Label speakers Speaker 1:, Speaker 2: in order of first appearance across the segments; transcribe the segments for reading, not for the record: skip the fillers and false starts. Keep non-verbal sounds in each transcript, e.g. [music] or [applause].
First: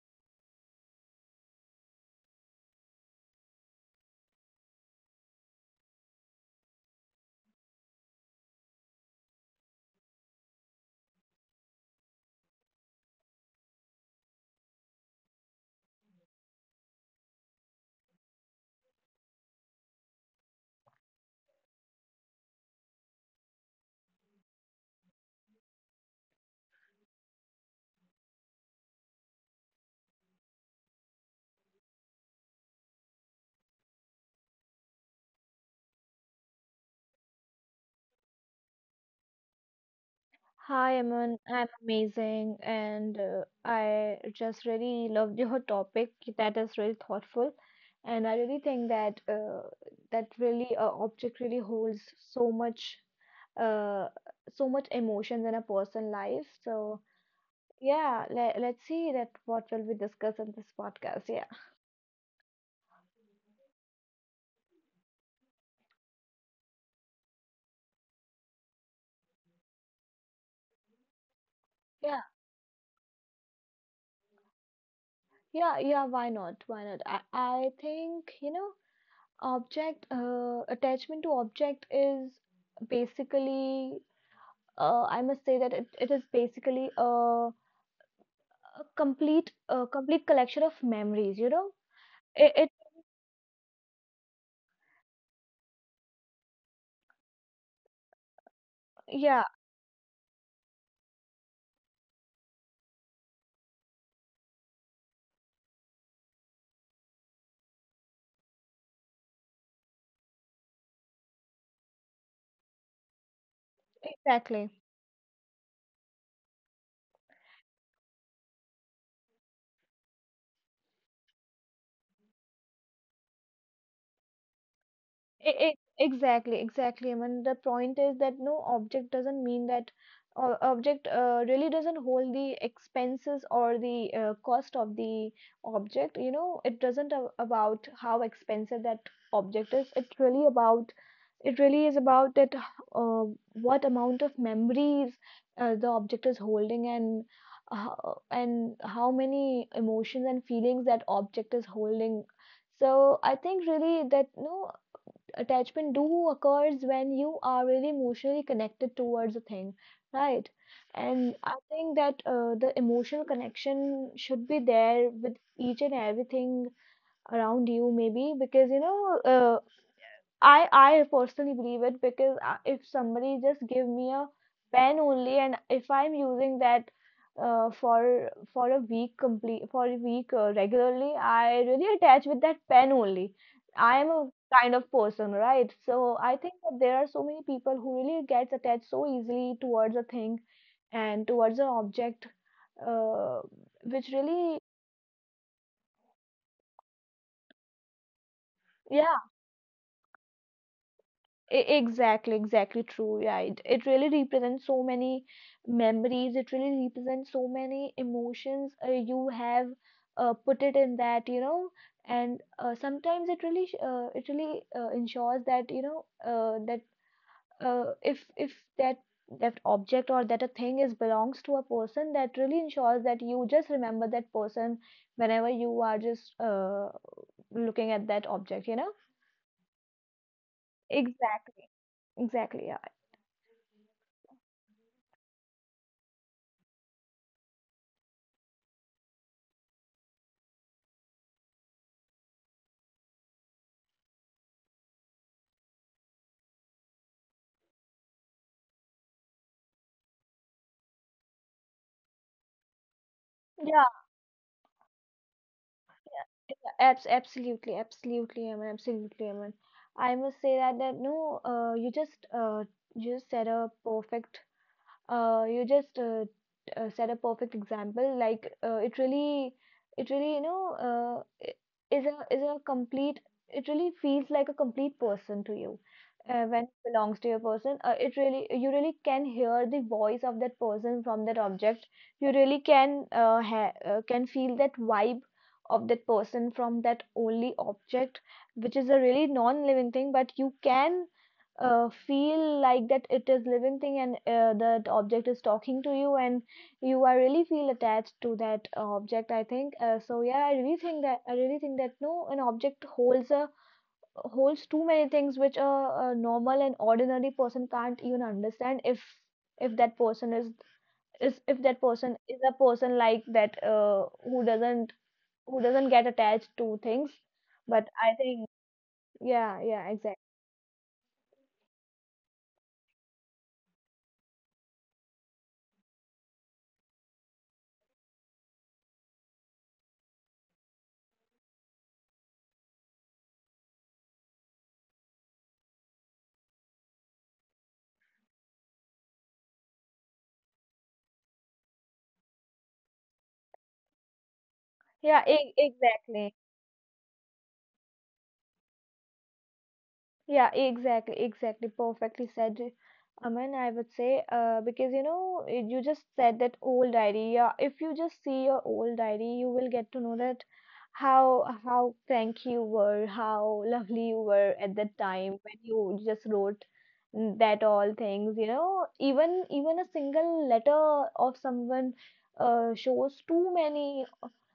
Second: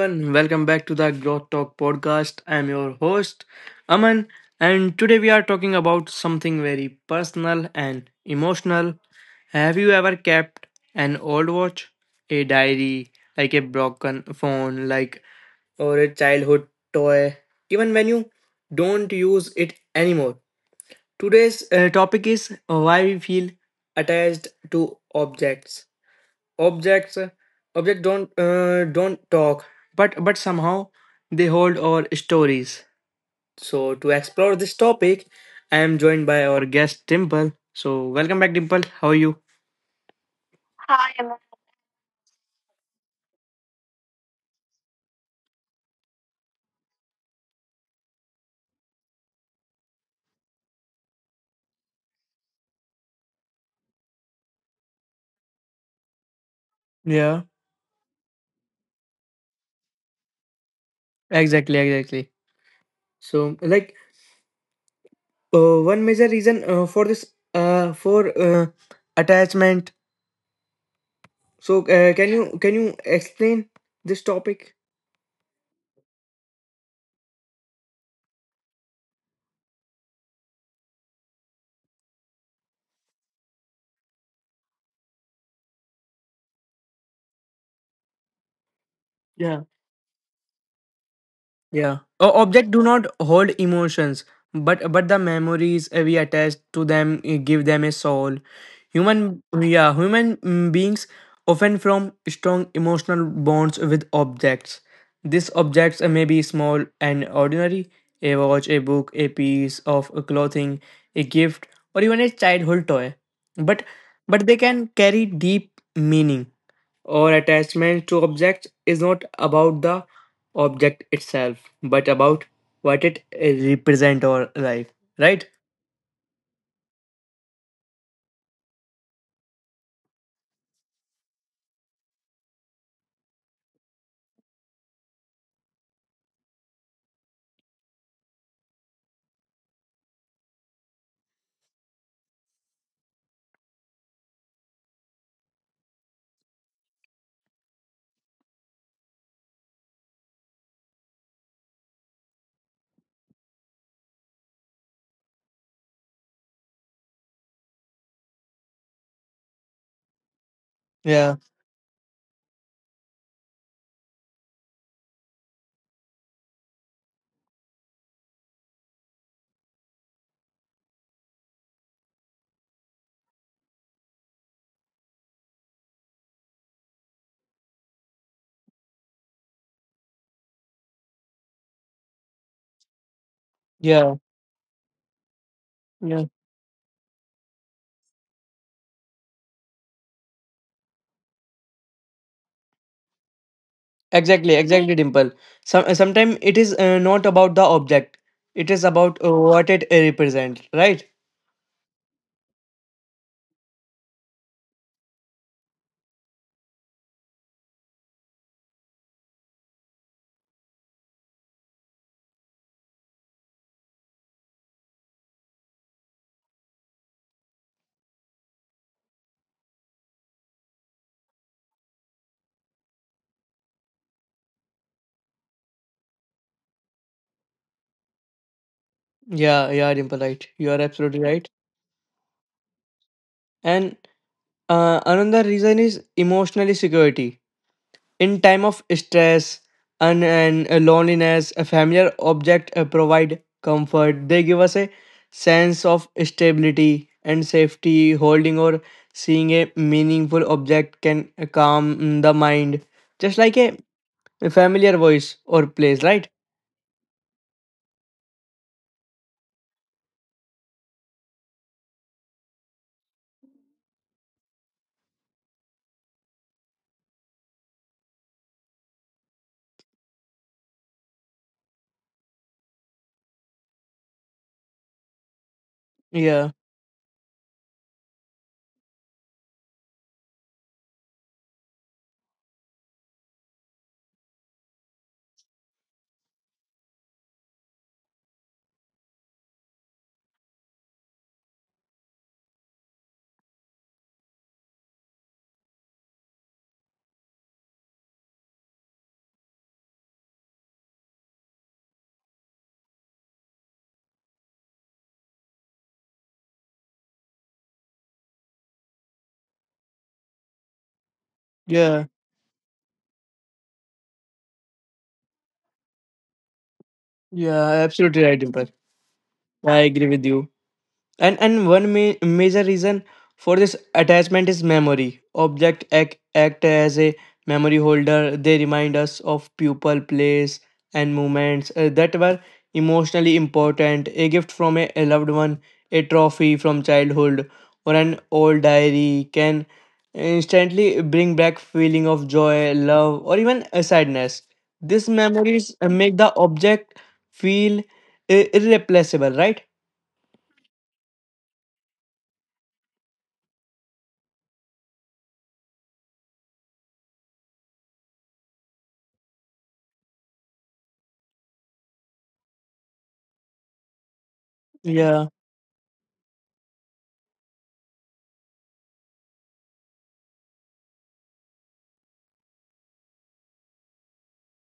Speaker 1: everyone, welcome back to the Growth Talk podcast. I'm your host, Aman, and today we are talking about something very personal and emotional. Have you ever kept an old watch, a diary, like a broken phone, like or a childhood toy, even when you don't use it anymore? Today's topic is why we feel attached to objects objects. Don't Don't talk, but somehow they hold our stories. So to explore this topic, I am joined by our guest Dimple. So welcome back, Dimple, how are you?
Speaker 2: Hi, Aman. I'm amazing, and I just really loved your topic. That is really thoughtful, and I really think that that really object really holds so much uh, so much emotions in a person's life. So
Speaker 1: Yeah,
Speaker 2: yeah, let's see that what will we discuss in this podcast. Yeah,
Speaker 1: exactly. so like One major reason for attachment, so uh,
Speaker 2: yeah,
Speaker 1: can you can you explain this topic?
Speaker 2: yeah. Why not? Why not? I think you know object attachment to object is basically I must say that it is basically a complete collection of memories, you know?
Speaker 1: Yeah. O-
Speaker 2: It,
Speaker 1: object
Speaker 2: it
Speaker 1: do not hold emotions, but the memories we attach to them give them a soul. Human,
Speaker 2: yeah,
Speaker 1: yeah, human mm, beings often form strong emotional bonds with objects. These objects may be small and ordinary, a watch, a book, a piece of clothing, a gift, or even a childhood toy. But but they
Speaker 2: exactly.
Speaker 1: can carry deep meaning or attachment to objects is not about the object itself, but about what it represents or life, right?
Speaker 2: Exactly. I mean, the point is that no object doesn't mean that object really doesn't hold the expenses or the cost of the object. You know, it doesn't a about how expensive that object is. It's really about it really is about that uh, what amount of memories the object is holding uh, and how many emotions and feelings that object is holding. So I think really that no attachment do occurs when you are really emotionally connected towards a thing, right?
Speaker 1: Yeah,
Speaker 2: And I think that the emotional connection should be there with each and everything around you maybe because you know, uh, I personally believe it because if somebody just give me a pen only and if I'm using that for a week complete for a week regularly, I really attach with that pen only. I
Speaker 1: yeah,
Speaker 2: am a kind of person, right? So
Speaker 1: yeah.
Speaker 2: I think that there are so many people who really gets attached so easily towards a thing and towards an object, uh, which
Speaker 1: Exactly,
Speaker 2: really
Speaker 1: exactly, Dimple. Sometimes it is not about the object; it is about
Speaker 2: yeah.
Speaker 1: what it represents, right?
Speaker 2: Exactly true. Yeah, it really represents so many memories. It really represents so many emotions you have put it in that, you know. And sometimes it really, it really ensures that you know that if that that object or that a thing is belongs to a person, that really ensures that you just remember that person whenever you are just looking at that object, you know.
Speaker 1: Yeah, yeah, Dimple, right. You are absolutely right.
Speaker 2: Exactly, exactly.
Speaker 1: And another reason is emotional security. In time of stress and loneliness, a familiar object provide comfort. They give us a sense of stability and safety. Holding or seeing a meaningful object can calm the mind, just like
Speaker 2: Yeah.
Speaker 1: a familiar voice or place, right?
Speaker 2: Absolutely, absolutely, Aman, absolutely, Aman. I must say that that no, you just said a perfect you just set a perfect example like it really you know, uh, is a complete it really feels like a complete person to you
Speaker 1: Yeah,
Speaker 2: when it belongs to your person, it really you really can hear the voice of that person from that object. You really can can feel that vibe of that person from that only object, which is a really non-living thing, but you can feel like that it is living thing and that object is talking to you and you are really feel attached to that object. I think so yeah, I really think that I really think that no an object holds a holds too many things which a normal and ordinary person can't even understand if that person is if that
Speaker 1: yeah,
Speaker 2: person is a person like that who doesn't get attached to things,
Speaker 1: yeah.
Speaker 2: but I
Speaker 1: Absolutely right,
Speaker 2: think
Speaker 1: Dimple.
Speaker 2: yeah
Speaker 1: I
Speaker 2: yeah
Speaker 1: agree with
Speaker 2: exactly
Speaker 1: you. And one major reason for this attachment is memory. Object act as a memory holder. They remind us of people, place, and moments that were emotionally important. A gift from a loved one, a trophy from childhood, or an old diary can instantly bring back feeling of joy, love, or even a sadness. These
Speaker 2: yeah
Speaker 1: memories make the
Speaker 2: exactly.
Speaker 1: object feel irreplaceable, right?
Speaker 2: Yeah, exactly, exactly. Perfectly said, Aman. I would say, because you know, you just said that old diary. Yeah, if you just see your old diary, you will get to know that how frank you were, how lovely you were at that
Speaker 1: Yeah,
Speaker 2: time when you just wrote that all things. You know, even even a single letter of someone shows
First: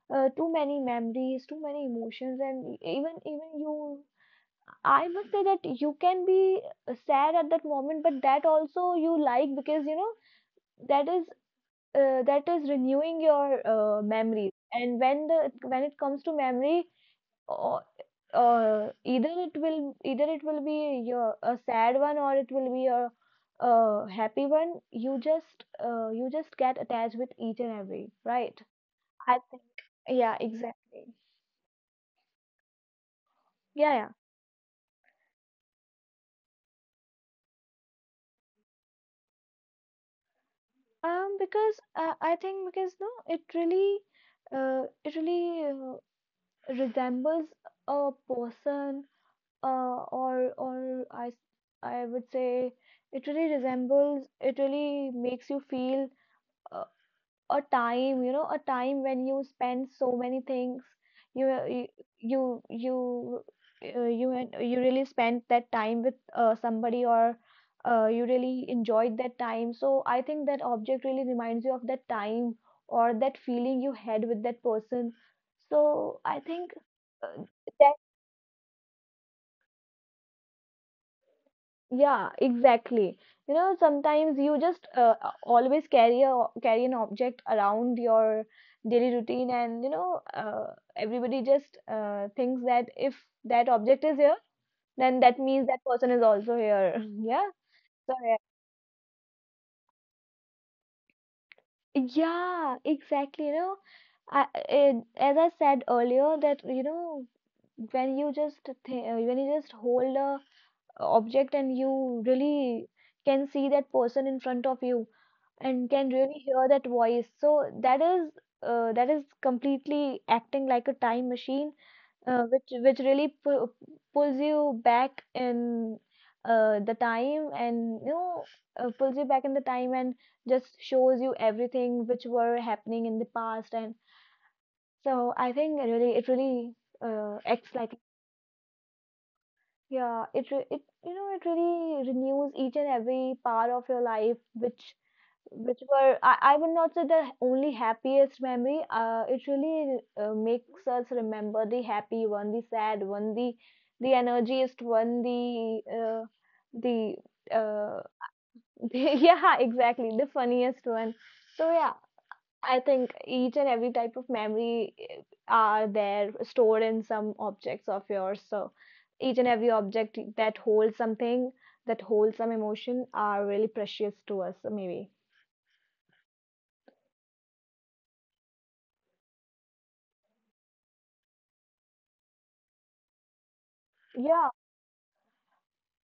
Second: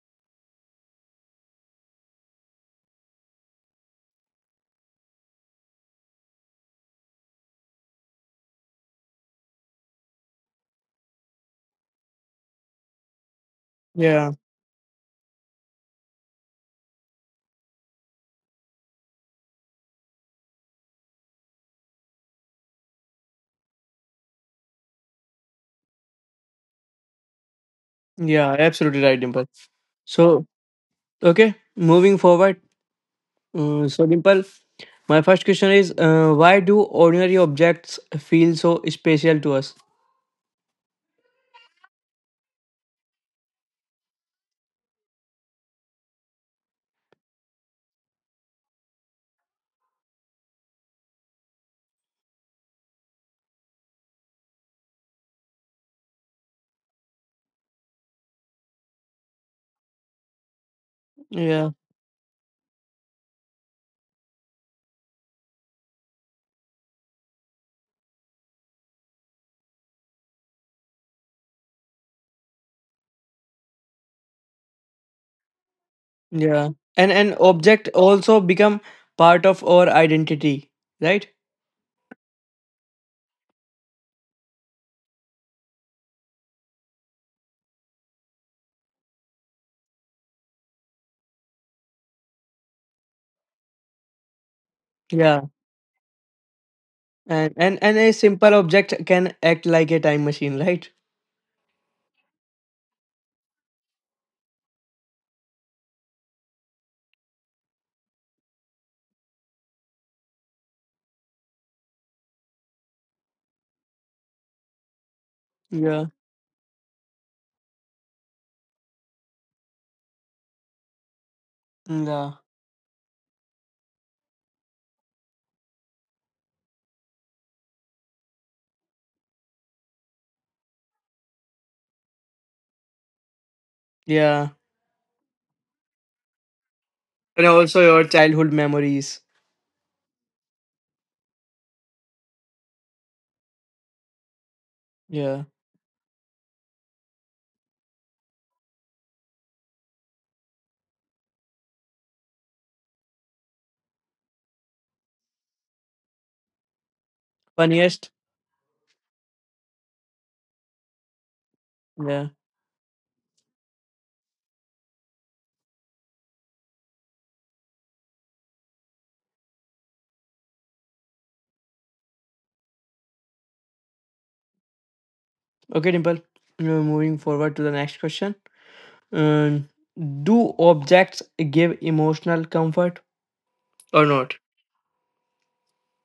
Speaker 2: too many memories, too many emotions, and even even you I must say that you can be sad at that moment, but that also you like because you know that is that is renewing your
Speaker 1: yeah.
Speaker 2: memories. And when the when it comes to memory, uh, either it will be your a sad one or it will be a happy one. You just get attached with each and every,
Speaker 1: Yeah,
Speaker 2: right?
Speaker 1: absolutely right,
Speaker 2: I
Speaker 1: Dimple.
Speaker 2: think yeah,
Speaker 1: So,
Speaker 2: exactly.
Speaker 1: okay, moving forward.
Speaker 2: Yeah,
Speaker 1: So,
Speaker 2: yeah.
Speaker 1: Dimple, my first question is why do ordinary objects feel so special to us?
Speaker 2: Because I think because no, it really resembles a person, uh, or I would say it really resembles. It really makes you feel a time, you know, a time when you spend so many things, you
Speaker 1: Yeah,
Speaker 2: you you, you really spent that time with somebody or you really enjoyed that time, so I think that object really reminds you of that time or that feeling you had with that person. So I
Speaker 1: yeah.
Speaker 2: think
Speaker 1: And an
Speaker 2: uh,
Speaker 1: object
Speaker 2: that
Speaker 1: also become part of our identity, right?
Speaker 2: yeah, exactly. You know, sometimes you just always carry a carry an object around your daily routine, and you know, everybody just thinks that if that object is here, then that
Speaker 1: Yeah.
Speaker 2: means that person is also here. [laughs] Yeah.
Speaker 1: And
Speaker 2: So
Speaker 1: a
Speaker 2: yeah.
Speaker 1: simple object can act like a time machine, right?
Speaker 2: Yeah, exactly. You know, as I said earlier, that you know, when you just th when you just hold a object and you really can see that person in front of you and
Speaker 1: Yeah.
Speaker 2: can really hear that voice, so that is completely acting like a time machine,
Speaker 1: Yeah.
Speaker 2: which really pulls you back in the time, and you know, pulls you back in the time and just shows you everything which were happening in the past. And
Speaker 1: Yeah.
Speaker 2: so I think it really
Speaker 1: And
Speaker 2: acts
Speaker 1: also
Speaker 2: like
Speaker 1: your childhood memories.
Speaker 2: yeah, it you know it really renews each and every part of your life,
Speaker 1: Yeah.
Speaker 2: which were I would not say the only happiest memory. It really makes us remember the happy one, the sad one, the energiest one, the uh,
Speaker 1: Funniest.
Speaker 2: [laughs] yeah exactly the funniest one. So yeah,
Speaker 1: Yeah.
Speaker 2: I think each and every type of memory are there stored in some objects of yours. So each and every object that holds something, that holds some emotion, are really precious to us. So maybe,
Speaker 1: Okay, Dimple. Moving forward to the next question. Um, do objects give emotional comfort or not?
Speaker 2: yeah.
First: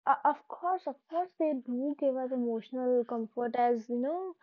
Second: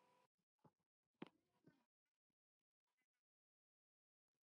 Speaker 2: Of course, of course, they do give us emotional comfort, as you know,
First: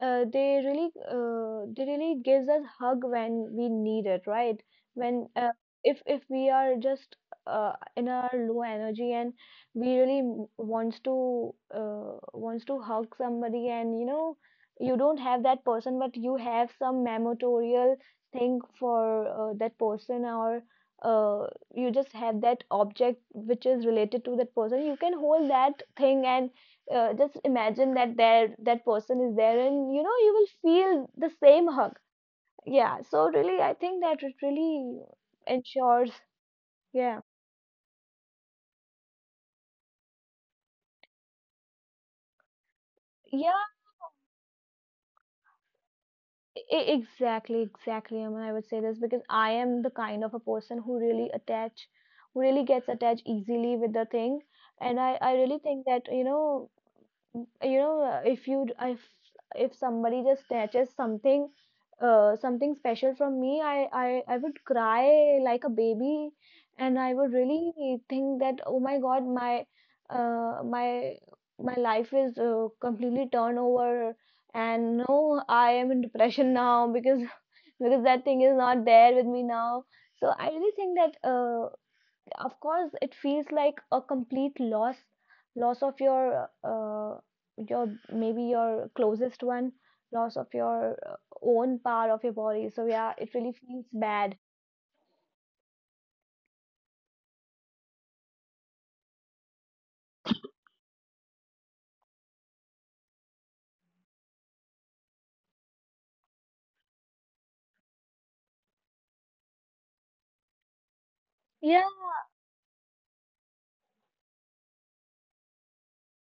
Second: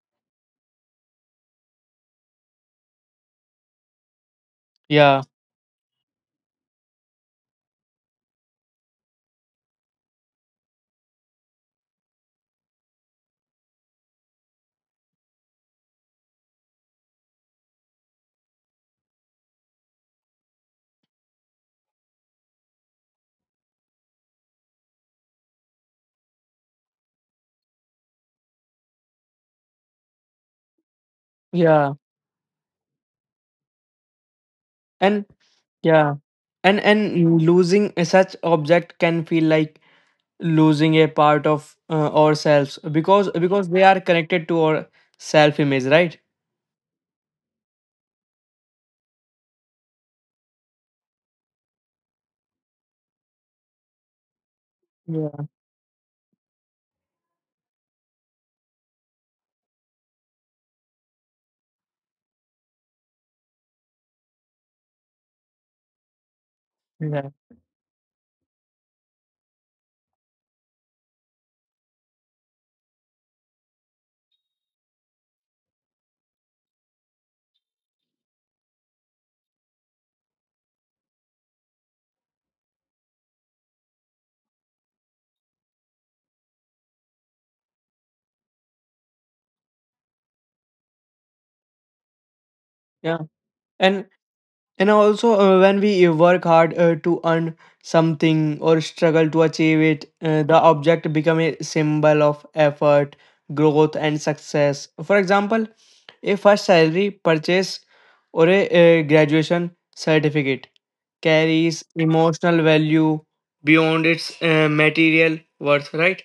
Speaker 2: they really gives us hug when we need it, right?
Speaker 1: Yeah,
Speaker 2: When if we are just in our low energy, and we really wants to wants to hug somebody, and you know, you don't have that person, but you have some memorial thing for that person or. Uh, you just have that object which is related to that person. You can hold that thing and just imagine that there that person is there, and you know you will feel the same hug.
Speaker 1: yeah,
Speaker 2: Yeah, so really I think that it really
Speaker 1: and
Speaker 2: ensures
Speaker 1: yeah, and
Speaker 2: yeah
Speaker 1: and losing a such object can feel like losing a part of ourselves because
Speaker 2: yeah
Speaker 1: because they are connected to our self image, right?
Speaker 2: exactly exactly mean, I would say this because I am the kind of a person who really attach who really gets attached easily with the thing, and i
Speaker 1: Yeah,
Speaker 2: really think that you know if you if somebody just snatches something something special from me, I would cry like a baby, and I
Speaker 1: yeah,
Speaker 2: would really think that oh my God, my my my life is completely turned over, and no I am in depression now because [laughs] because that thing is not there with me now. So I really think that of course it feels like a complete loss, loss of your maybe your closest one, loss of your own part of your body. So yeah,
Speaker 1: yeah,
Speaker 2: it really feels
Speaker 1: and
Speaker 2: bad.
Speaker 1: And also, when we work hard to earn something or struggle to achieve it, the object become a symbol of effort, growth, and success. For example, a first salary purchase or a, graduation certificate carries emotional value beyond its material worth, right?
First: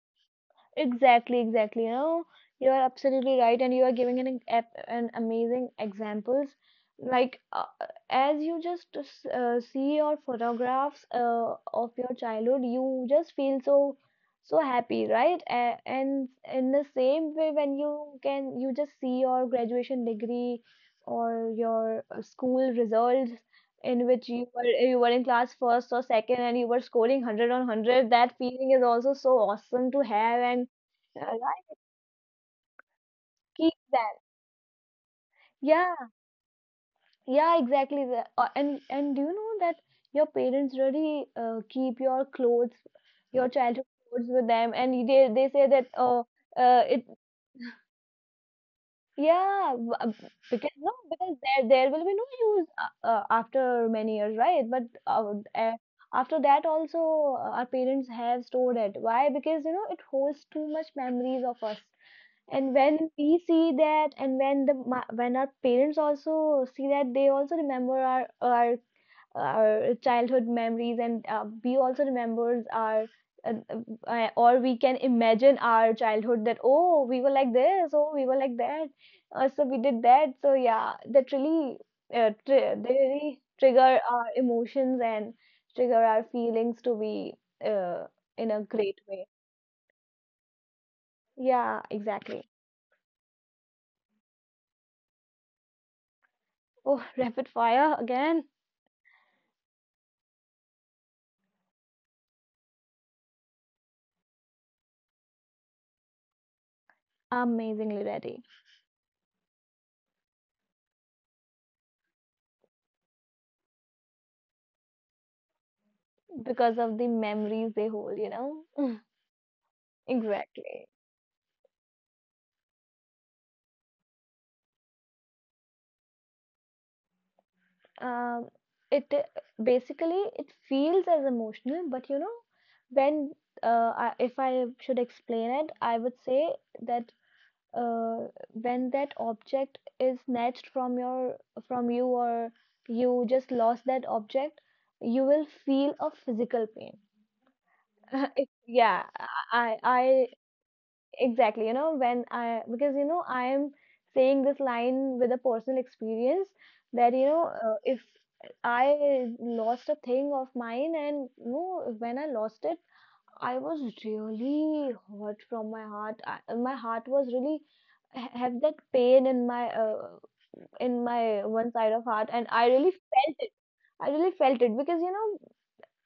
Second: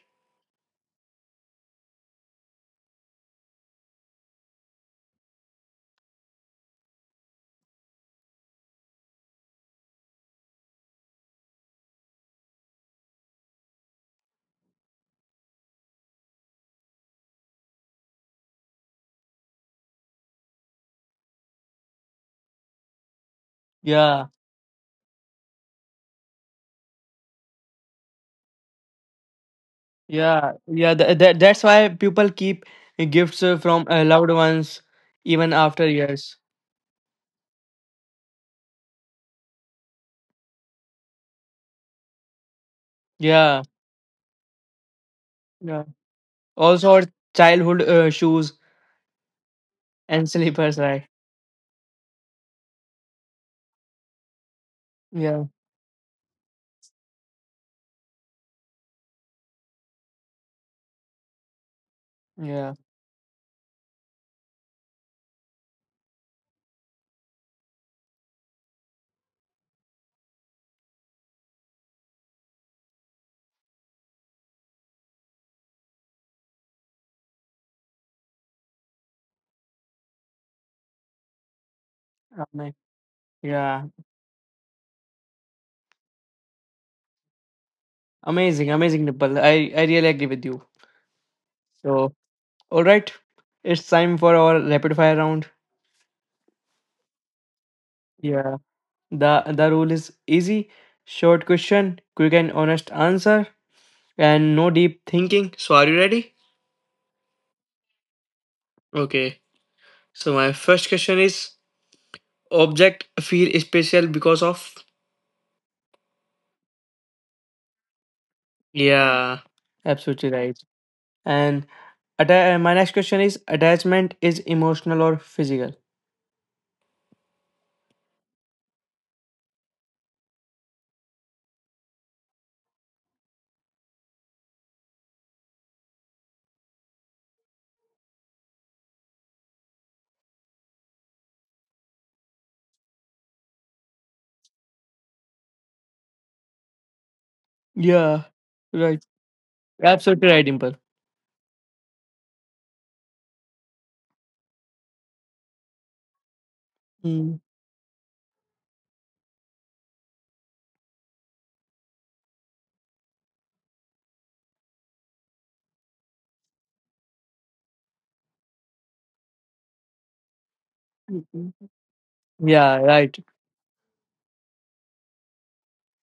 Speaker 2: Exactly, exactly. You know, you are absolutely right, and you are giving an an amazing examples. Like as you just see your photographs of your childhood, you just feel so so happy, right? A and in the same way, when you can, you just see your graduation degree or your school results in which
Speaker 1: Yeah,
Speaker 2: you were in class first or second and you were scoring 100 on 100, that feeling is also so awesome to have.
Speaker 1: yeah,
Speaker 2: And
Speaker 1: yeah. That,
Speaker 2: uh,
Speaker 1: that, that's why people keep gifts
Speaker 2: keep
Speaker 1: from
Speaker 2: them.
Speaker 1: loved ones even after
Speaker 2: Yeah,
Speaker 1: years.
Speaker 2: yeah, exactly. And do you know that your parents really keep your clothes, your
Speaker 1: Yeah.
Speaker 2: childhood clothes with them, and they say that oh,
Speaker 1: Also,
Speaker 2: it
Speaker 1: our childhood shoes
Speaker 2: yeah,
Speaker 1: and
Speaker 2: because
Speaker 1: slippers,
Speaker 2: no,
Speaker 1: right?
Speaker 2: because there will be no use after many years, right? But
Speaker 1: Yeah,
Speaker 2: after that also, our parents have stored it. Why? Because you know it holds too much memories of us. And
Speaker 1: yeah,
Speaker 2: when we see that and when when our parents also see that, they also remember our childhood memories, and we also remembers our uh, or we can imagine our childhood that, oh, we were like this, oh, we were like that, so we did that. So yeah, that really
Speaker 1: ama-
Speaker 2: they really
Speaker 1: yeah.
Speaker 2: trigger our emotions and trigger our feelings to be uh, in a
Speaker 1: Amazing,
Speaker 2: great
Speaker 1: amazing,
Speaker 2: way.
Speaker 1: Nipal. I really agree with you.
Speaker 2: Yeah,
Speaker 1: So,
Speaker 2: exactly.
Speaker 1: all right, it's time for our rapid fire round.
Speaker 2: Oh, rapid fire again.
Speaker 1: Yeah, the rule is easy, short question, quick and honest answer, and no deep thinking. So, are you ready?
Speaker 2: Amazingly ready.
Speaker 1: Okay. So, my first question is: Object feel special because of?
Speaker 2: Because of the memories they hold,
Speaker 1: Yeah,
Speaker 2: [laughs]
Speaker 1: absolutely right.
Speaker 2: exactly.
Speaker 1: And my next question is attachment is emotional or physical?
Speaker 2: um it basically it feels as emotional, but when I, if I should explain it, I would say that when that object is snatched from your from you, or you just lost that object, you will feel a physical pain.
Speaker 1: Yeah,
Speaker 2: [laughs] Yeah.
Speaker 1: right.
Speaker 2: I
Speaker 1: Absolutely right, Dimple.
Speaker 2: Exactly. You know, when I, because, you know, I am saying this line with a personal experience that, you
Speaker 1: Mm.
Speaker 2: know, if I lost a thing of mine, and, you know, when I lost it, I was really hurt from my heart. I, my heart was really have that pain in my
Speaker 1: Mhm.
Speaker 2: one side of heart, and I
Speaker 1: Yeah,
Speaker 2: really
Speaker 1: right.
Speaker 2: felt it. I really felt it because, you know,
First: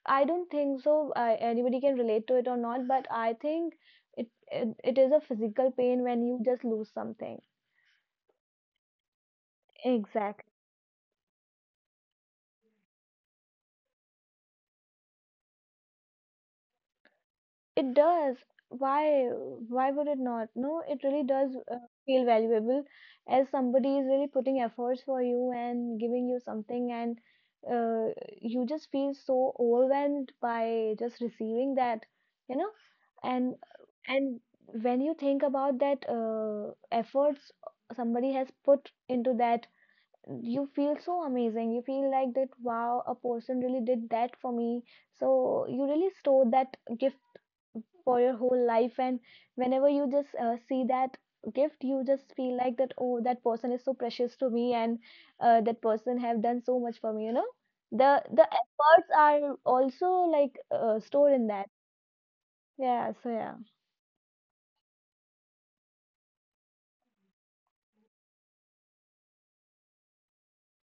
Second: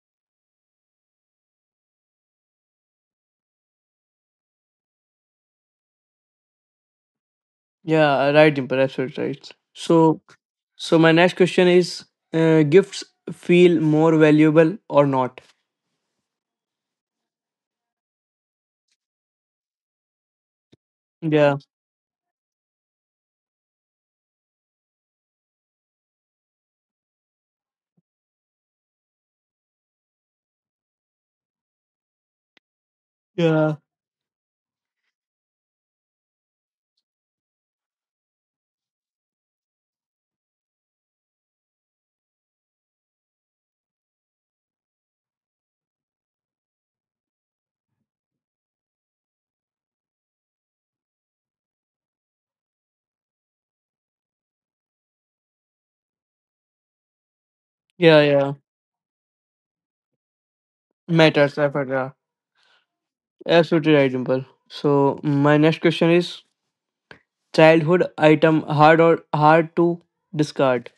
Speaker 2: I don't think so. I, anybody can relate to it or not, but I think it is a physical pain when you just lose something.
Speaker 1: Yeah, right, Dimple. Absolutely right. So,
Speaker 2: Exactly.
Speaker 1: so my next question is gifts feel more valuable or not?
Speaker 2: It does. Why? Why would it not? No, it really does
Speaker 1: Yeah,
Speaker 2: feel valuable, as somebody is really putting efforts for you and giving you something, and uh, you just feel so overwhelmed by just receiving that, you know, and
Speaker 1: yeah,
Speaker 2: and when you think about that efforts somebody has put into that, you feel so amazing. You feel like that, wow, a person really did that for me. So you really store that gift for your whole life, and whenever you just see that gift, you just feel like that, oh, that person is so precious to me, and that person have done so much for me. The
Speaker 1: yeah,
Speaker 2: the
Speaker 1: yeah.
Speaker 2: efforts are also like stored in
Speaker 1: Matters,
Speaker 2: that.
Speaker 1: effort, yeah.
Speaker 2: Yeah, so yeah.
Speaker 1: Absolutely right, Dimple. So, my next question is childhood item hard or hard to discard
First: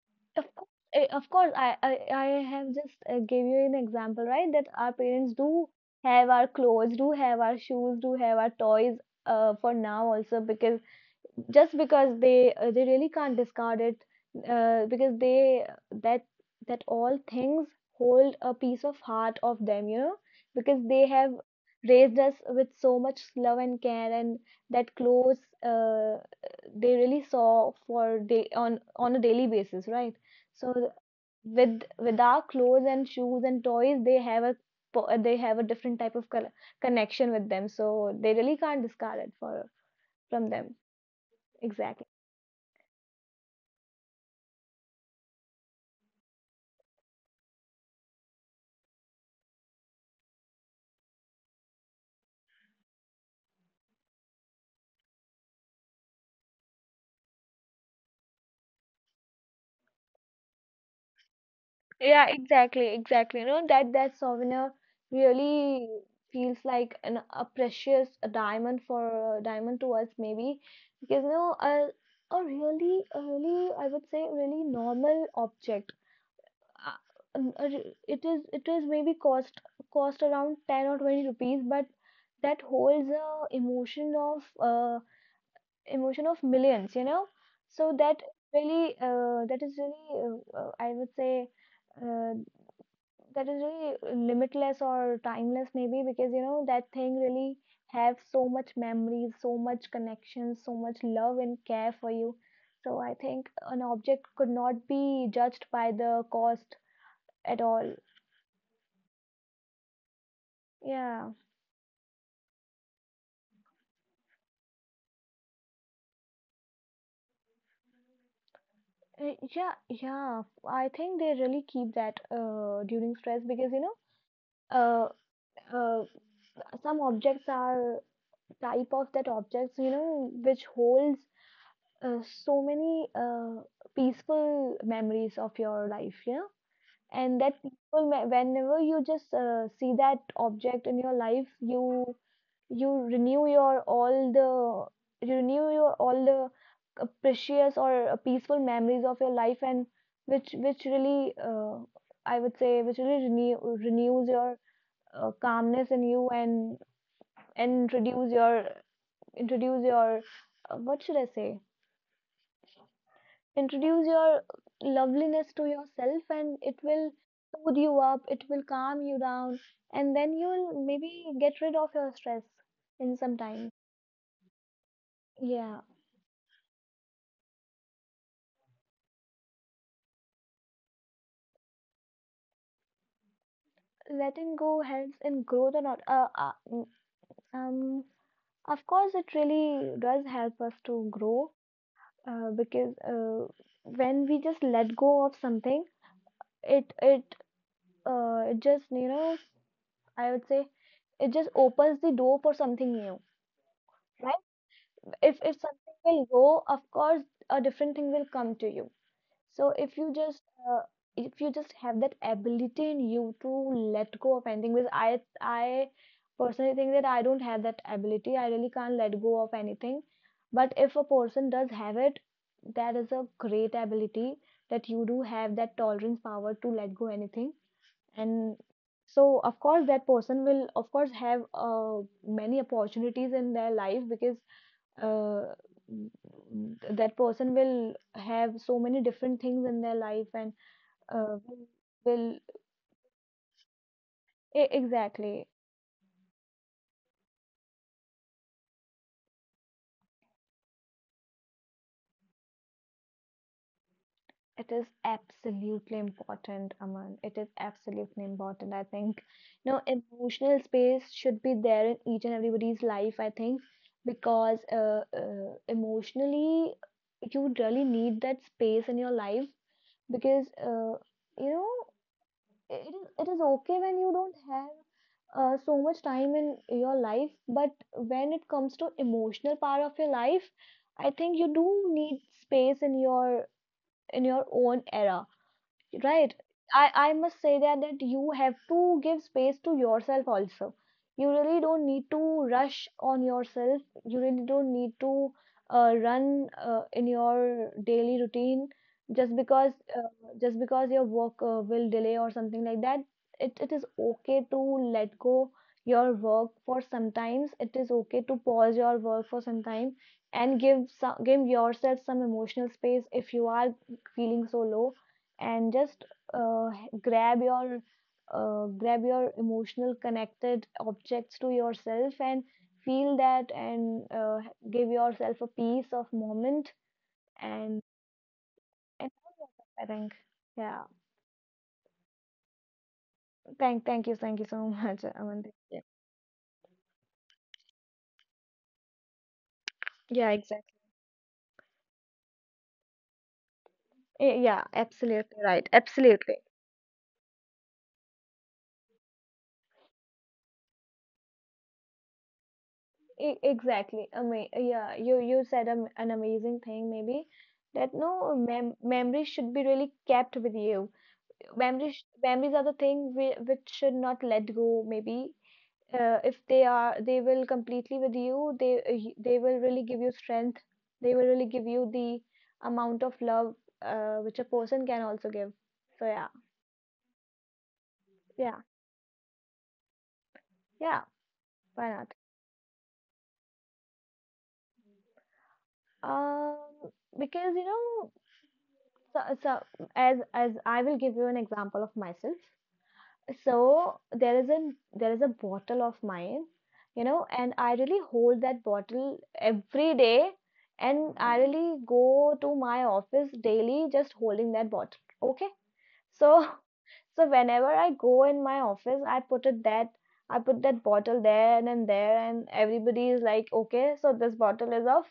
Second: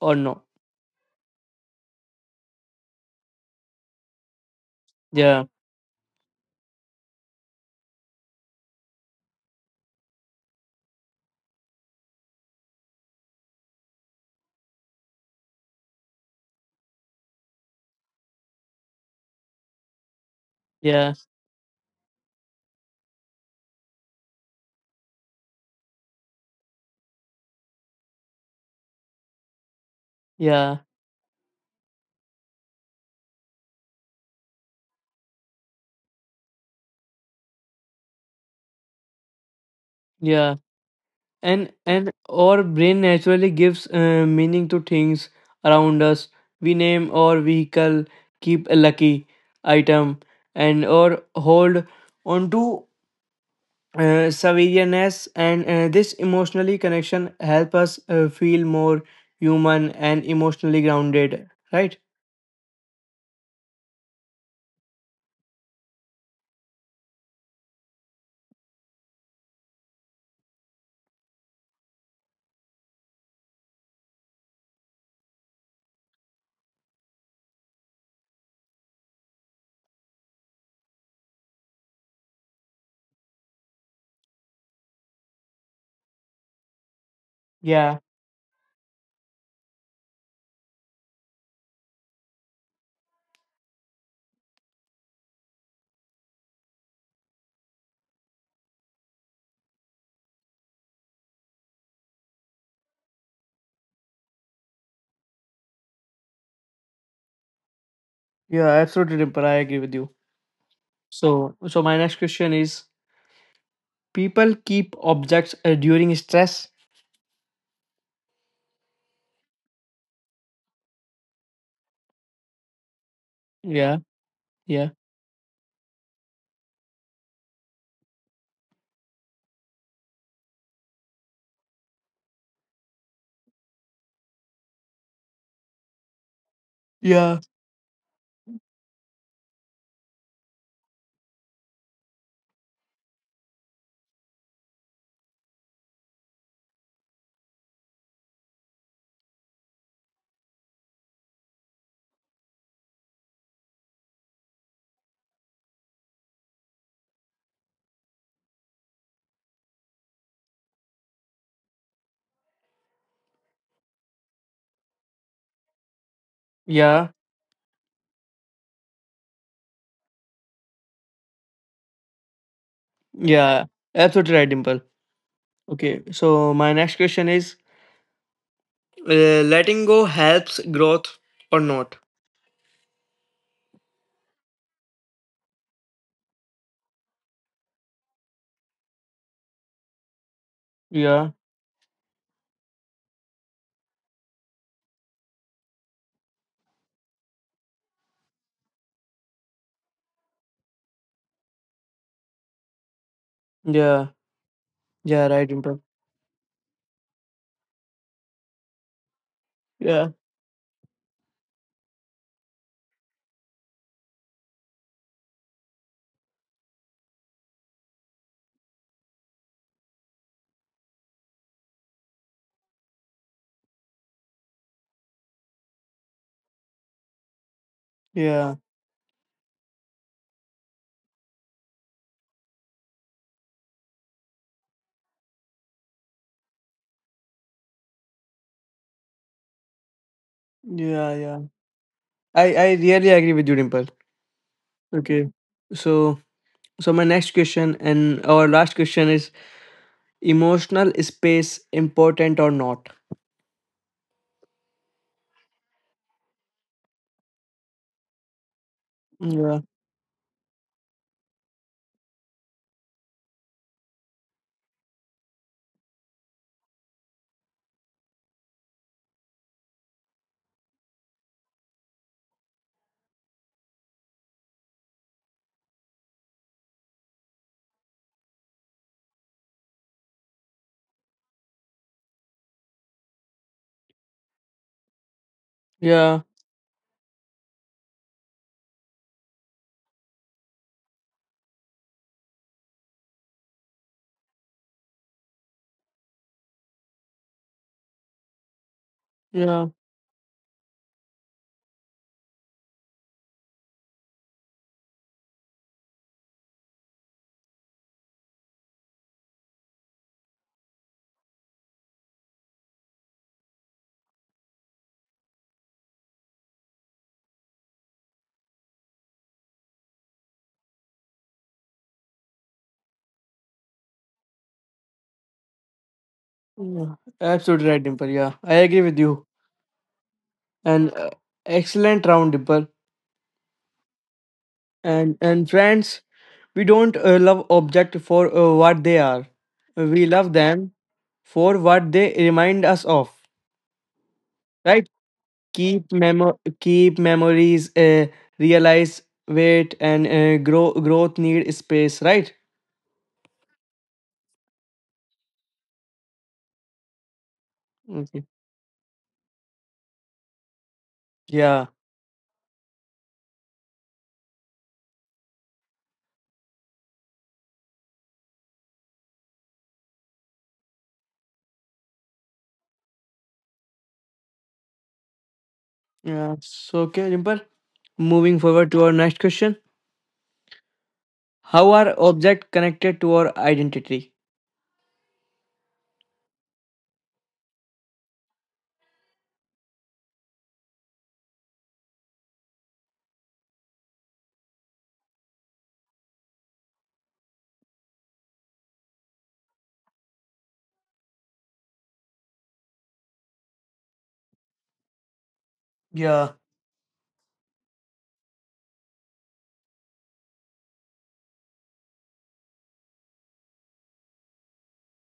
Speaker 1: or no?
Speaker 2: Of course, eh, of course, I have just gave you an example, right, that our parents
Speaker 1: Yeah,
Speaker 2: do have our clothes, do have our shoes, do have our toys, for now also, because just because they really can't discard it, because they that that all things hold a piece of heart of them, you know, because they
Speaker 1: yeah.
Speaker 2: have raised us with so much love and care, and that clothes uh, they really saw for day on a daily basis, right? So
Speaker 1: Yeah,
Speaker 2: with our clothes and shoes and toys, they have they have a different type of connection with them, so they really can't discard it for from
Speaker 1: yeah,
Speaker 2: them. Exactly.
Speaker 1: and our brain naturally gives meaning to things around us. We name our vehicle, keep a lucky item, and or hold onto severiness, and this emotionally connection help us feel more human and emotionally grounded. Right?
Speaker 2: Yeah, exactly, exactly. You know that that souvenir really feels like an a precious a diamond to us, maybe, because you know, a really, I would say, really normal object. uh, It is, it is maybe cost cost around 10 or 20 rupees, but that holds a uh, emotion of millions. You know, so
Speaker 1: Yeah,
Speaker 2: that really that is really I would say uh, that is really limitless or timeless, maybe, because you know that thing really have so much memories, so much connections, so much love and care for you. So I think an object could not be judged by the cost at all.
Speaker 1: yeah, absolutely, Dimple. I agree with you.
Speaker 2: Yeah.
Speaker 1: So, so my next question is: People keep objects during stress.
Speaker 2: Yeah, yeah, I think they really keep that during stress, because you know
Speaker 1: Yeah, yeah.
Speaker 2: uh, uh, some objects are type of that objects, you know, which holds uh, so many peaceful memories of your life, yeah.
Speaker 1: Yeah,
Speaker 2: And that whenever you just see that object in your life, you renew your all the you renew your all the precious or peaceful memories of your life, and which really I would say which really renews your calmness in you, and introduce your what should I say, introduce your loveliness to yourself, and it
Speaker 1: yeah,
Speaker 2: will soothe you up, it will calm you down, and then you'll maybe get rid of your stress in some
Speaker 1: yeah.
Speaker 2: time.
Speaker 1: Absolutely right, Dimple.
Speaker 2: Yeah.
Speaker 1: Okay, so my next question is letting go helps growth or not?
Speaker 2: Letting go helps in growth or not. Um, of course, it really does help us to
Speaker 1: Yeah,
Speaker 2: grow, because when we just let go of something, it it it just, you know, I would say it just opens the door for something new.
Speaker 1: yeah, yeah,
Speaker 2: If
Speaker 1: right,
Speaker 2: something
Speaker 1: Dimple.
Speaker 2: will go, of course a different thing will come to you, so
Speaker 1: Yeah,
Speaker 2: uh, if you just have that ability in you to let go of anything, because I personally think that I don't have that ability, I really can't let go of anything. But if a person does have it, that is a great ability, that you do have that tolerance power to let go anything, and
Speaker 1: yeah,
Speaker 2: so of course that person will of course have many opportunities in their life, because uh, that person will have so many different things in their life, and
Speaker 1: yeah,
Speaker 2: uh,
Speaker 1: yeah.
Speaker 2: will, will
Speaker 1: I really agree with you, Dimple. Okay,
Speaker 2: exactly.
Speaker 1: so so my next question and our last question is emotional space important or not?
Speaker 2: It is absolutely important, Aman, it is absolutely important, I
Speaker 1: Yeah,
Speaker 2: think. You know, emotional space should be there in each and everybody's life, I think, because emotionally, you would really need that space in your life, because you know, it is okay when you don't have so much time in your life, but when it comes to emotional part of your life, I think you do need space in your own era.
Speaker 1: yeah,
Speaker 2: Right. I must say that you have to give space to yourself also. You really don't need to rush on yourself. You really don't need to run in your daily routine just
Speaker 1: yeah,
Speaker 2: because uh, just because your work will delay or something like that. It is okay to let go your work for sometimes. It is okay to pause your work for some time and give some, give yourself some emotional space if you are feeling so low, and just uh, grab your grab your emotional connected objects to yourself and feel that, and give yourself a piece of moment,
Speaker 1: yeah. Absolutely right,
Speaker 2: and,
Speaker 1: Dimple. Yeah, I agree with
Speaker 2: and
Speaker 1: you.
Speaker 2: I think, yeah.
Speaker 1: And excellent round, Dimple.
Speaker 2: Thank you, thank you so [laughs] much,
Speaker 1: And
Speaker 2: Amandeep. Yeah.
Speaker 1: friends, we don't love object for what they are, we love
Speaker 2: Yeah,
Speaker 1: them
Speaker 2: exactly.
Speaker 1: for what they remind us of,
Speaker 2: Eh, yeah,
Speaker 1: right?
Speaker 2: absolutely right,
Speaker 1: keep memo
Speaker 2: absolutely.
Speaker 1: Keep memories, realize weight, and growth need space, right?
Speaker 2: Exactly, yeah, you said an amazing thing, maybe, that
Speaker 1: Okay.
Speaker 2: no memory should be really kept with you.
Speaker 1: Yeah,
Speaker 2: Memories are the thing which should not let go, maybe. If they are, they will completely with you, they they will really give you strength, they will really give you the amount of love which a person can also give. So yeah.
Speaker 1: yeah, so okay Dimple, moving
Speaker 2: Yeah,
Speaker 1: forward to our next question.
Speaker 2: yeah.
Speaker 1: How
Speaker 2: Why
Speaker 1: are
Speaker 2: not?
Speaker 1: object connected to our identity?
Speaker 2: um because, you know, so as I will give you an example of myself. So there is a bottle of mine, you know, and I really hold that bottle every day, and I really go to my office daily just holding that bottle, okay?
Speaker 1: Yeah,
Speaker 2: So [laughs] so whenever I go in my office, I put that bottle there, and then there, and everybody is like, okay, so this bottle is of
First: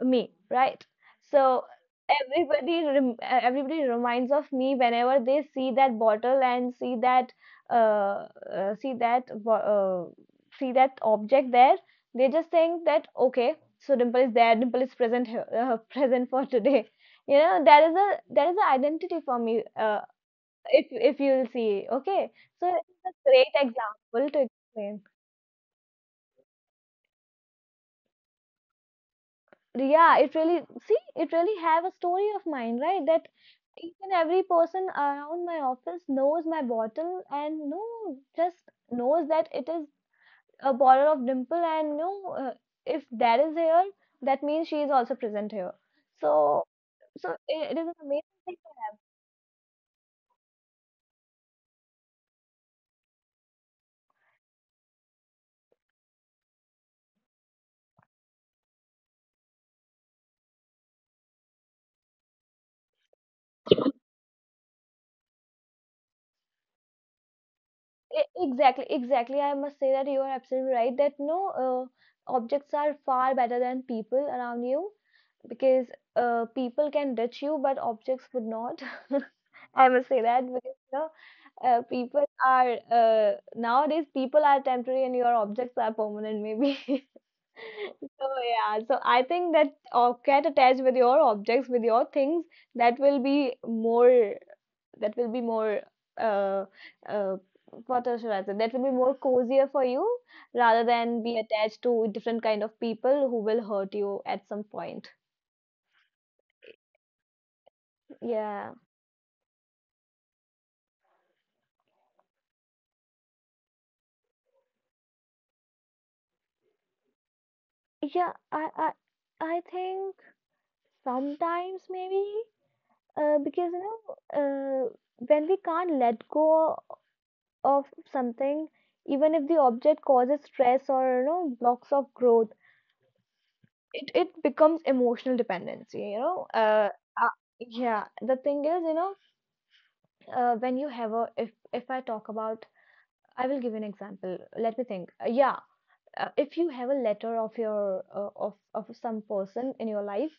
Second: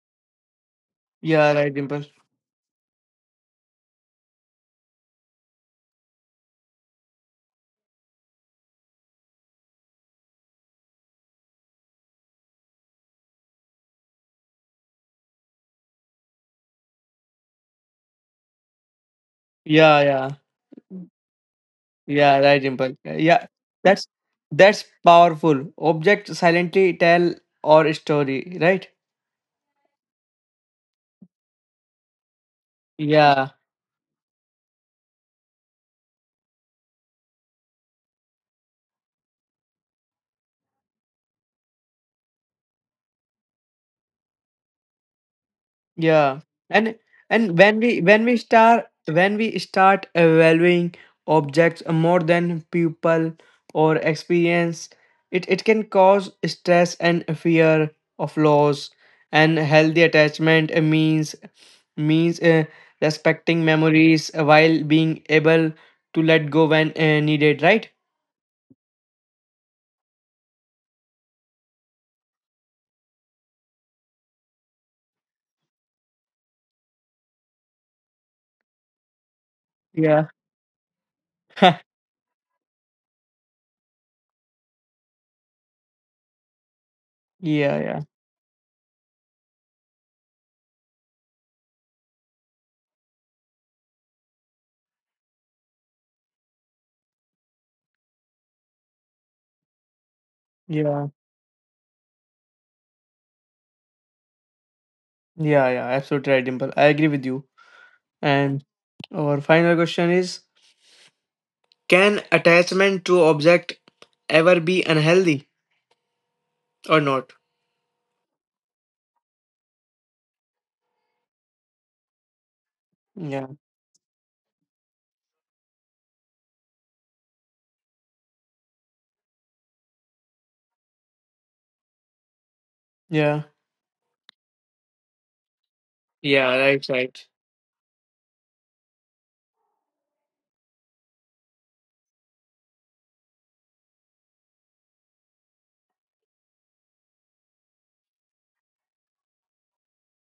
Speaker 2: me, right?
Speaker 1: yeah
Speaker 2: So
Speaker 1: right, Dimple.
Speaker 2: everybody everybody reminds of me whenever they see that bottle, and see that uh, uh, see that bo- uh, see that object there. They just think that, okay, so Dimple is there. Dimple is present here, [laughs] present for today. You know, there is an identity for me.
Speaker 1: Yeah, yeah.
Speaker 2: If you'll see, okay,
Speaker 1: Yeah, right,
Speaker 2: so
Speaker 1: Dimple.
Speaker 2: it's a
Speaker 1: Yeah,
Speaker 2: great
Speaker 1: that's
Speaker 2: example to explain.
Speaker 1: powerful. Objects silently tell our story, right?
Speaker 2: Yeah, it really, see, it really have a story of mine, right, that
Speaker 1: Yeah,
Speaker 2: each and every person around my office knows my bottle, and no, just knows that it is a bottle of Dimple, and no, if that is here, that means she is also present here.
Speaker 1: yeah.
Speaker 2: So
Speaker 1: And and
Speaker 2: it
Speaker 1: when
Speaker 2: is an
Speaker 1: we when
Speaker 2: amazing
Speaker 1: we
Speaker 2: thing.
Speaker 1: start when we start evaluating objects more than people or experience, it can cause stress and fear of loss. And healthy attachment means respecting memories while being able to let go when needed, right?
Speaker 2: Exactly, exactly, I must say that you are absolutely right, that no, objects are far better than people around you, because people can touch you, but objects would not. [laughs] I must say
Speaker 1: Yeah.
Speaker 2: that, because you know,
Speaker 1: [laughs]
Speaker 2: people are nowadays people are temporary, and your objects are permanent, maybe. [laughs]
Speaker 1: Yeah, yeah,
Speaker 2: So yeah, so I think that or get attached with your objects, with your things, that will be more. That will be more. Uh, uh, what else should I say? That will be more cozier for you, rather
Speaker 1: yeah,
Speaker 2: than be attached to different kind of people who will hurt you at some point.
Speaker 1: yeah, yeah. Absolutely right, Dimple. I agree with you. And
Speaker 2: Yeah.
Speaker 1: our final question is: Can attachment to object ever be unhealthy or not?
Speaker 2: Yeah, I think sometimes maybe,
Speaker 1: Yeah,
Speaker 2: because you know, when we can't let go of something, even if the object causes stress, or you know, blocks of growth,
Speaker 1: yeah,
Speaker 2: it becomes emotional dependency. You know,
Speaker 1: yeah. Right,
Speaker 2: uh,
Speaker 1: right.
Speaker 2: yeah. The thing is, you know, when you have a, if I talk about, I will give you an example. Let me think. Yeah, if you have a letter of your of some person in your life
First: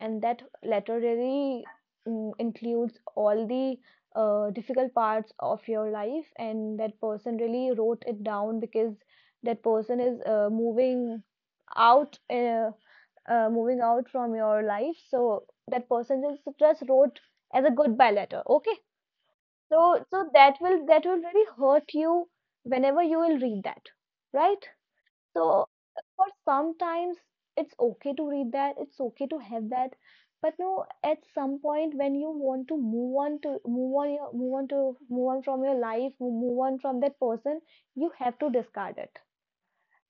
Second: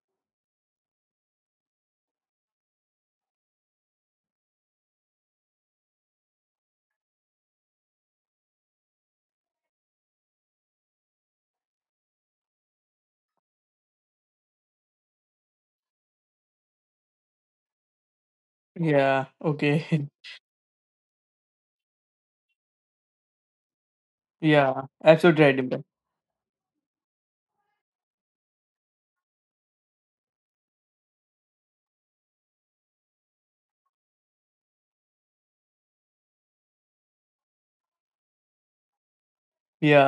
Speaker 2: and that literally includes all the difficult parts of your life, and that person really wrote it down because that person is out uh, moving out from your life, so that person just wrote as a goodbye letter. Okay,
Speaker 1: Yeah.
Speaker 2: so
Speaker 1: Okay.
Speaker 2: that will really hurt you whenever you will read that.
Speaker 1: [laughs]
Speaker 2: Right,
Speaker 1: Yeah. Absolutely right,
Speaker 2: so
Speaker 1: Dimple.
Speaker 2: for sometimes it's okay to read that, it's okay to have that, but no, at some point when you want to move on your move on to move on from your life, move on from that person, you have to discard it.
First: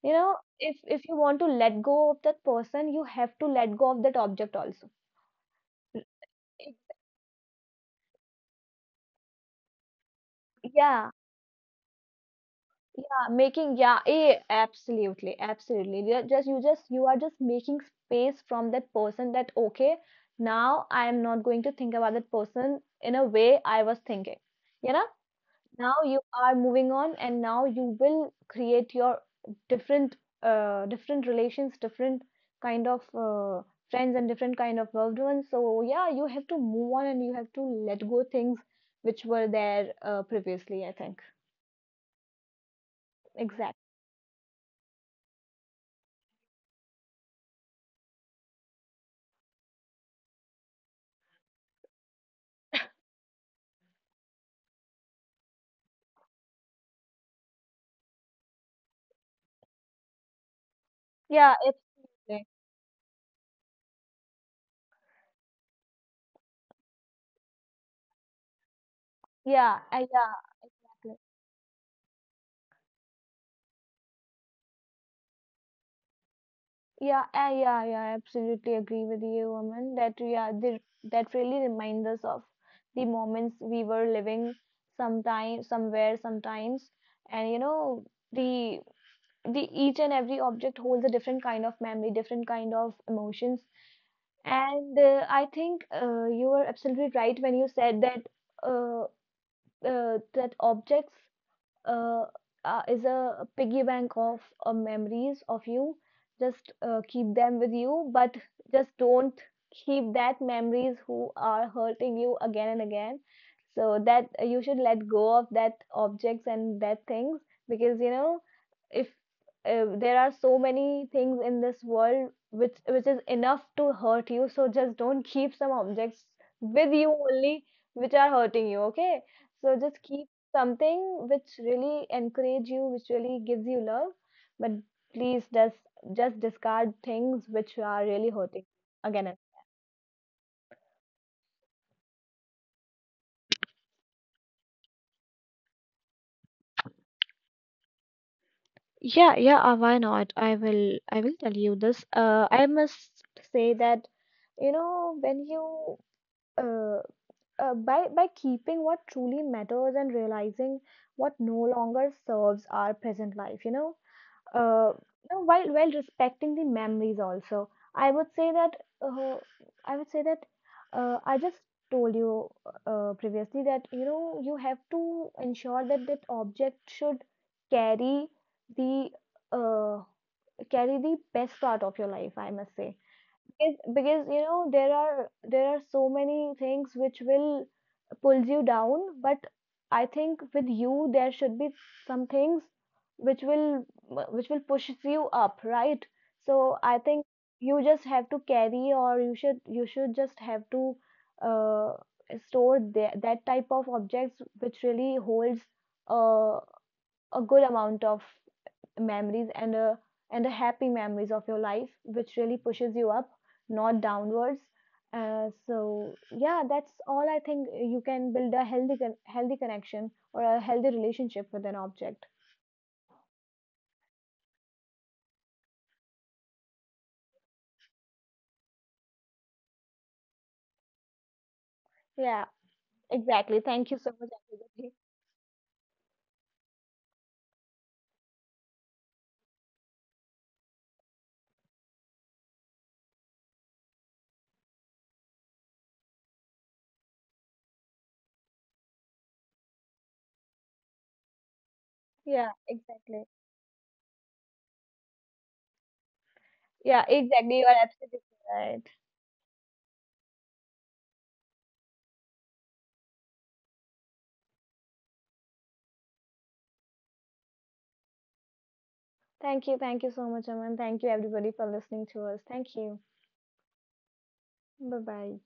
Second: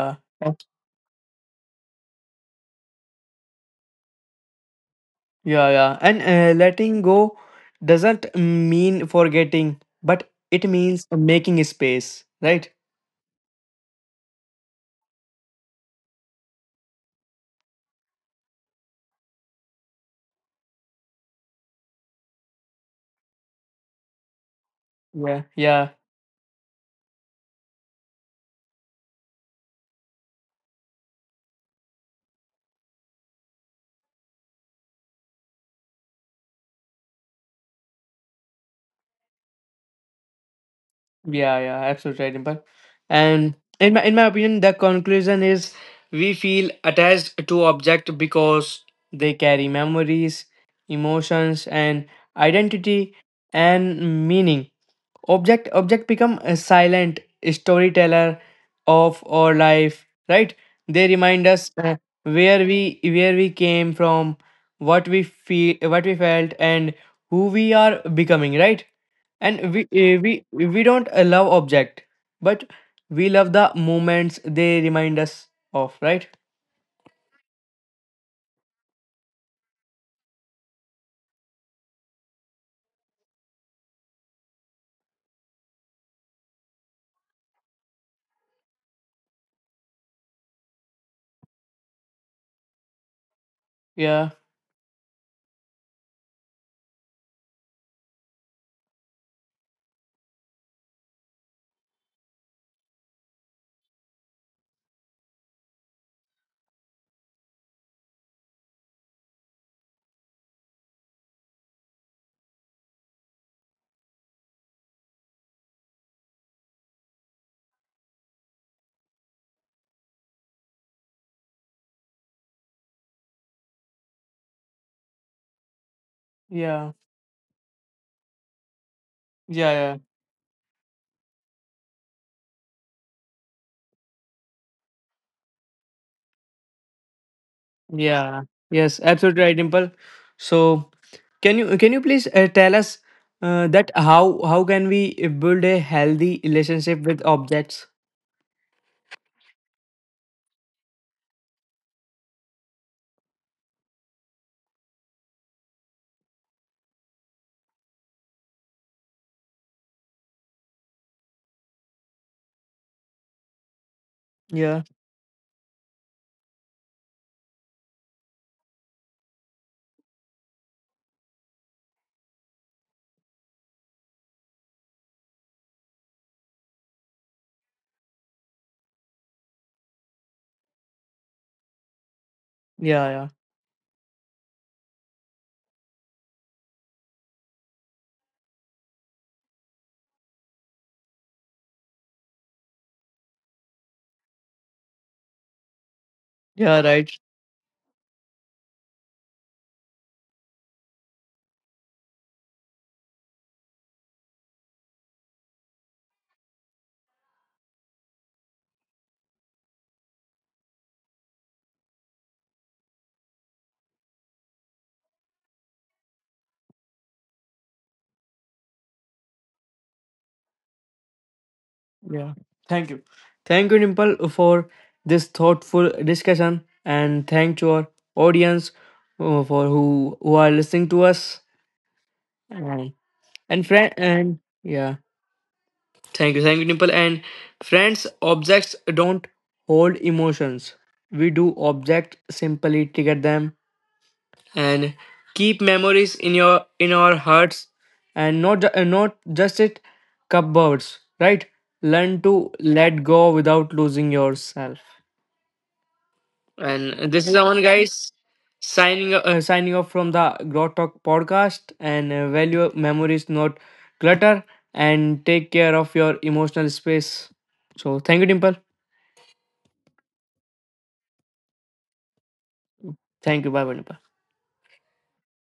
Speaker 2: You know,
Speaker 1: abs-
Speaker 2: if you want to let go of that person, you have to let go of that object also.
Speaker 1: Yeah, yeah. And letting go doesn't mean forgetting, but it means
Speaker 2: Yeah.
Speaker 1: making space, right?
Speaker 2: Absolutely, absolutely. You are just making space from that person, that okay, now I am not going to think about that person in a way I was thinking. You know,
Speaker 1: Yeah, yeah.
Speaker 2: now you are moving on and now you will create your different different relations, different kind of friends and different kind of loved ones. So yeah, you have to move on and you have to let go things which were there previously, I think.
Speaker 1: Yeah, yeah, absolutely right, Dimple. And
Speaker 2: Exactly.
Speaker 1: in my opinion, the conclusion is we feel attached to object because they carry memories, emotions, and identity and meaning. Object become a silent storyteller of our life, right? They remind
Speaker 2: Yeah,
Speaker 1: us
Speaker 2: it's,
Speaker 1: where we came from, what we feel, what we felt, and who we are becoming, right? And
Speaker 2: yeah,
Speaker 1: we eh, we don't
Speaker 2: exactly.
Speaker 1: love object, but we love the moments they remind us of, right?
Speaker 2: Yeah, I, yeah, yeah. I absolutely agree with you, woman. That yeah, that really reminds us of the moments we were living sometime, somewhere, sometimes, and you know the the each and every object holds a different kind of memory, different kind of emotions,
Speaker 1: Yeah,
Speaker 2: and I think you were absolutely right when you said that uh, that objects uh, is a piggy bank of memories of you. Just keep them with you, but just don't keep that memories who are hurting you again and again. So that you should let go of that objects and that things, because you know if there are so many things in this world which is enough to hurt you. So just don't keep some objects
Speaker 1: yeah,
Speaker 2: with you only which are hurting you. Okay,
Speaker 1: yeah,
Speaker 2: so
Speaker 1: yeah,
Speaker 2: just keep something which really encourage you, which really gives you love. But please just discard things which are really
Speaker 1: yeah,
Speaker 2: hurting
Speaker 1: yes
Speaker 2: again and...
Speaker 1: absolutely right, Dimple. So can you please tell us that how can we build a healthy relationship with objects?
Speaker 2: Yeah, yeah, why not? I will tell you this. I must say that you know when you uh, by keeping what truly matters and realizing what no longer serves our present life, you know,
Speaker 1: Yeah,
Speaker 2: uh, you know, while respecting the memories also, I would say that uh, I would say that I just told you previously that you know you have to ensure that that object should carry the uh, carry the best part of your life, I must say.
Speaker 1: yeah, yeah,
Speaker 2: Because you know there are so many things which will pulls you down, but I think with you there should be some things which will which will push you up, right? So
Speaker 1: yeah.
Speaker 2: I
Speaker 1: Right.
Speaker 2: think you just have to carry, or you should just have to uh, store that that type of objects which really holds uh, a good amount of memories and a and the happy memories of your life which really pushes you up, not downwards. Uh, so yeah, that's all. I think you can build a healthy connection or a healthy relationship with an object.
Speaker 1: Yeah. Thank you, thank you, Dimple, for this thoughtful discussion, and thank to our audience for who are listening to us.
Speaker 2: Yeah,
Speaker 1: And
Speaker 2: exactly.
Speaker 1: and friend
Speaker 2: Thank you so much,
Speaker 1: and yeah,
Speaker 2: everybody.
Speaker 1: thank you, Dimple, and friends, objects don't hold emotions, we do. Object simply trigger them and keep memories in your in our hearts, and not not just it cupboards, right? Learn to
Speaker 2: Yeah,
Speaker 1: let go
Speaker 2: exactly.
Speaker 1: without losing yourself.
Speaker 2: Yeah,
Speaker 1: And this is Aman
Speaker 2: exactly, you are
Speaker 1: guys,
Speaker 2: absolutely right.
Speaker 1: signing signing off from the Grow Talk podcast, and value memories not clutter, and take care of your emotional space. So thank you, Dimple.
Speaker 2: Thank you, thank you so much, Aman. Thank you everybody for listening to us. Thank you.
Speaker 1: Thank you, bye bye, Dimple.
Speaker 2: Bye bye.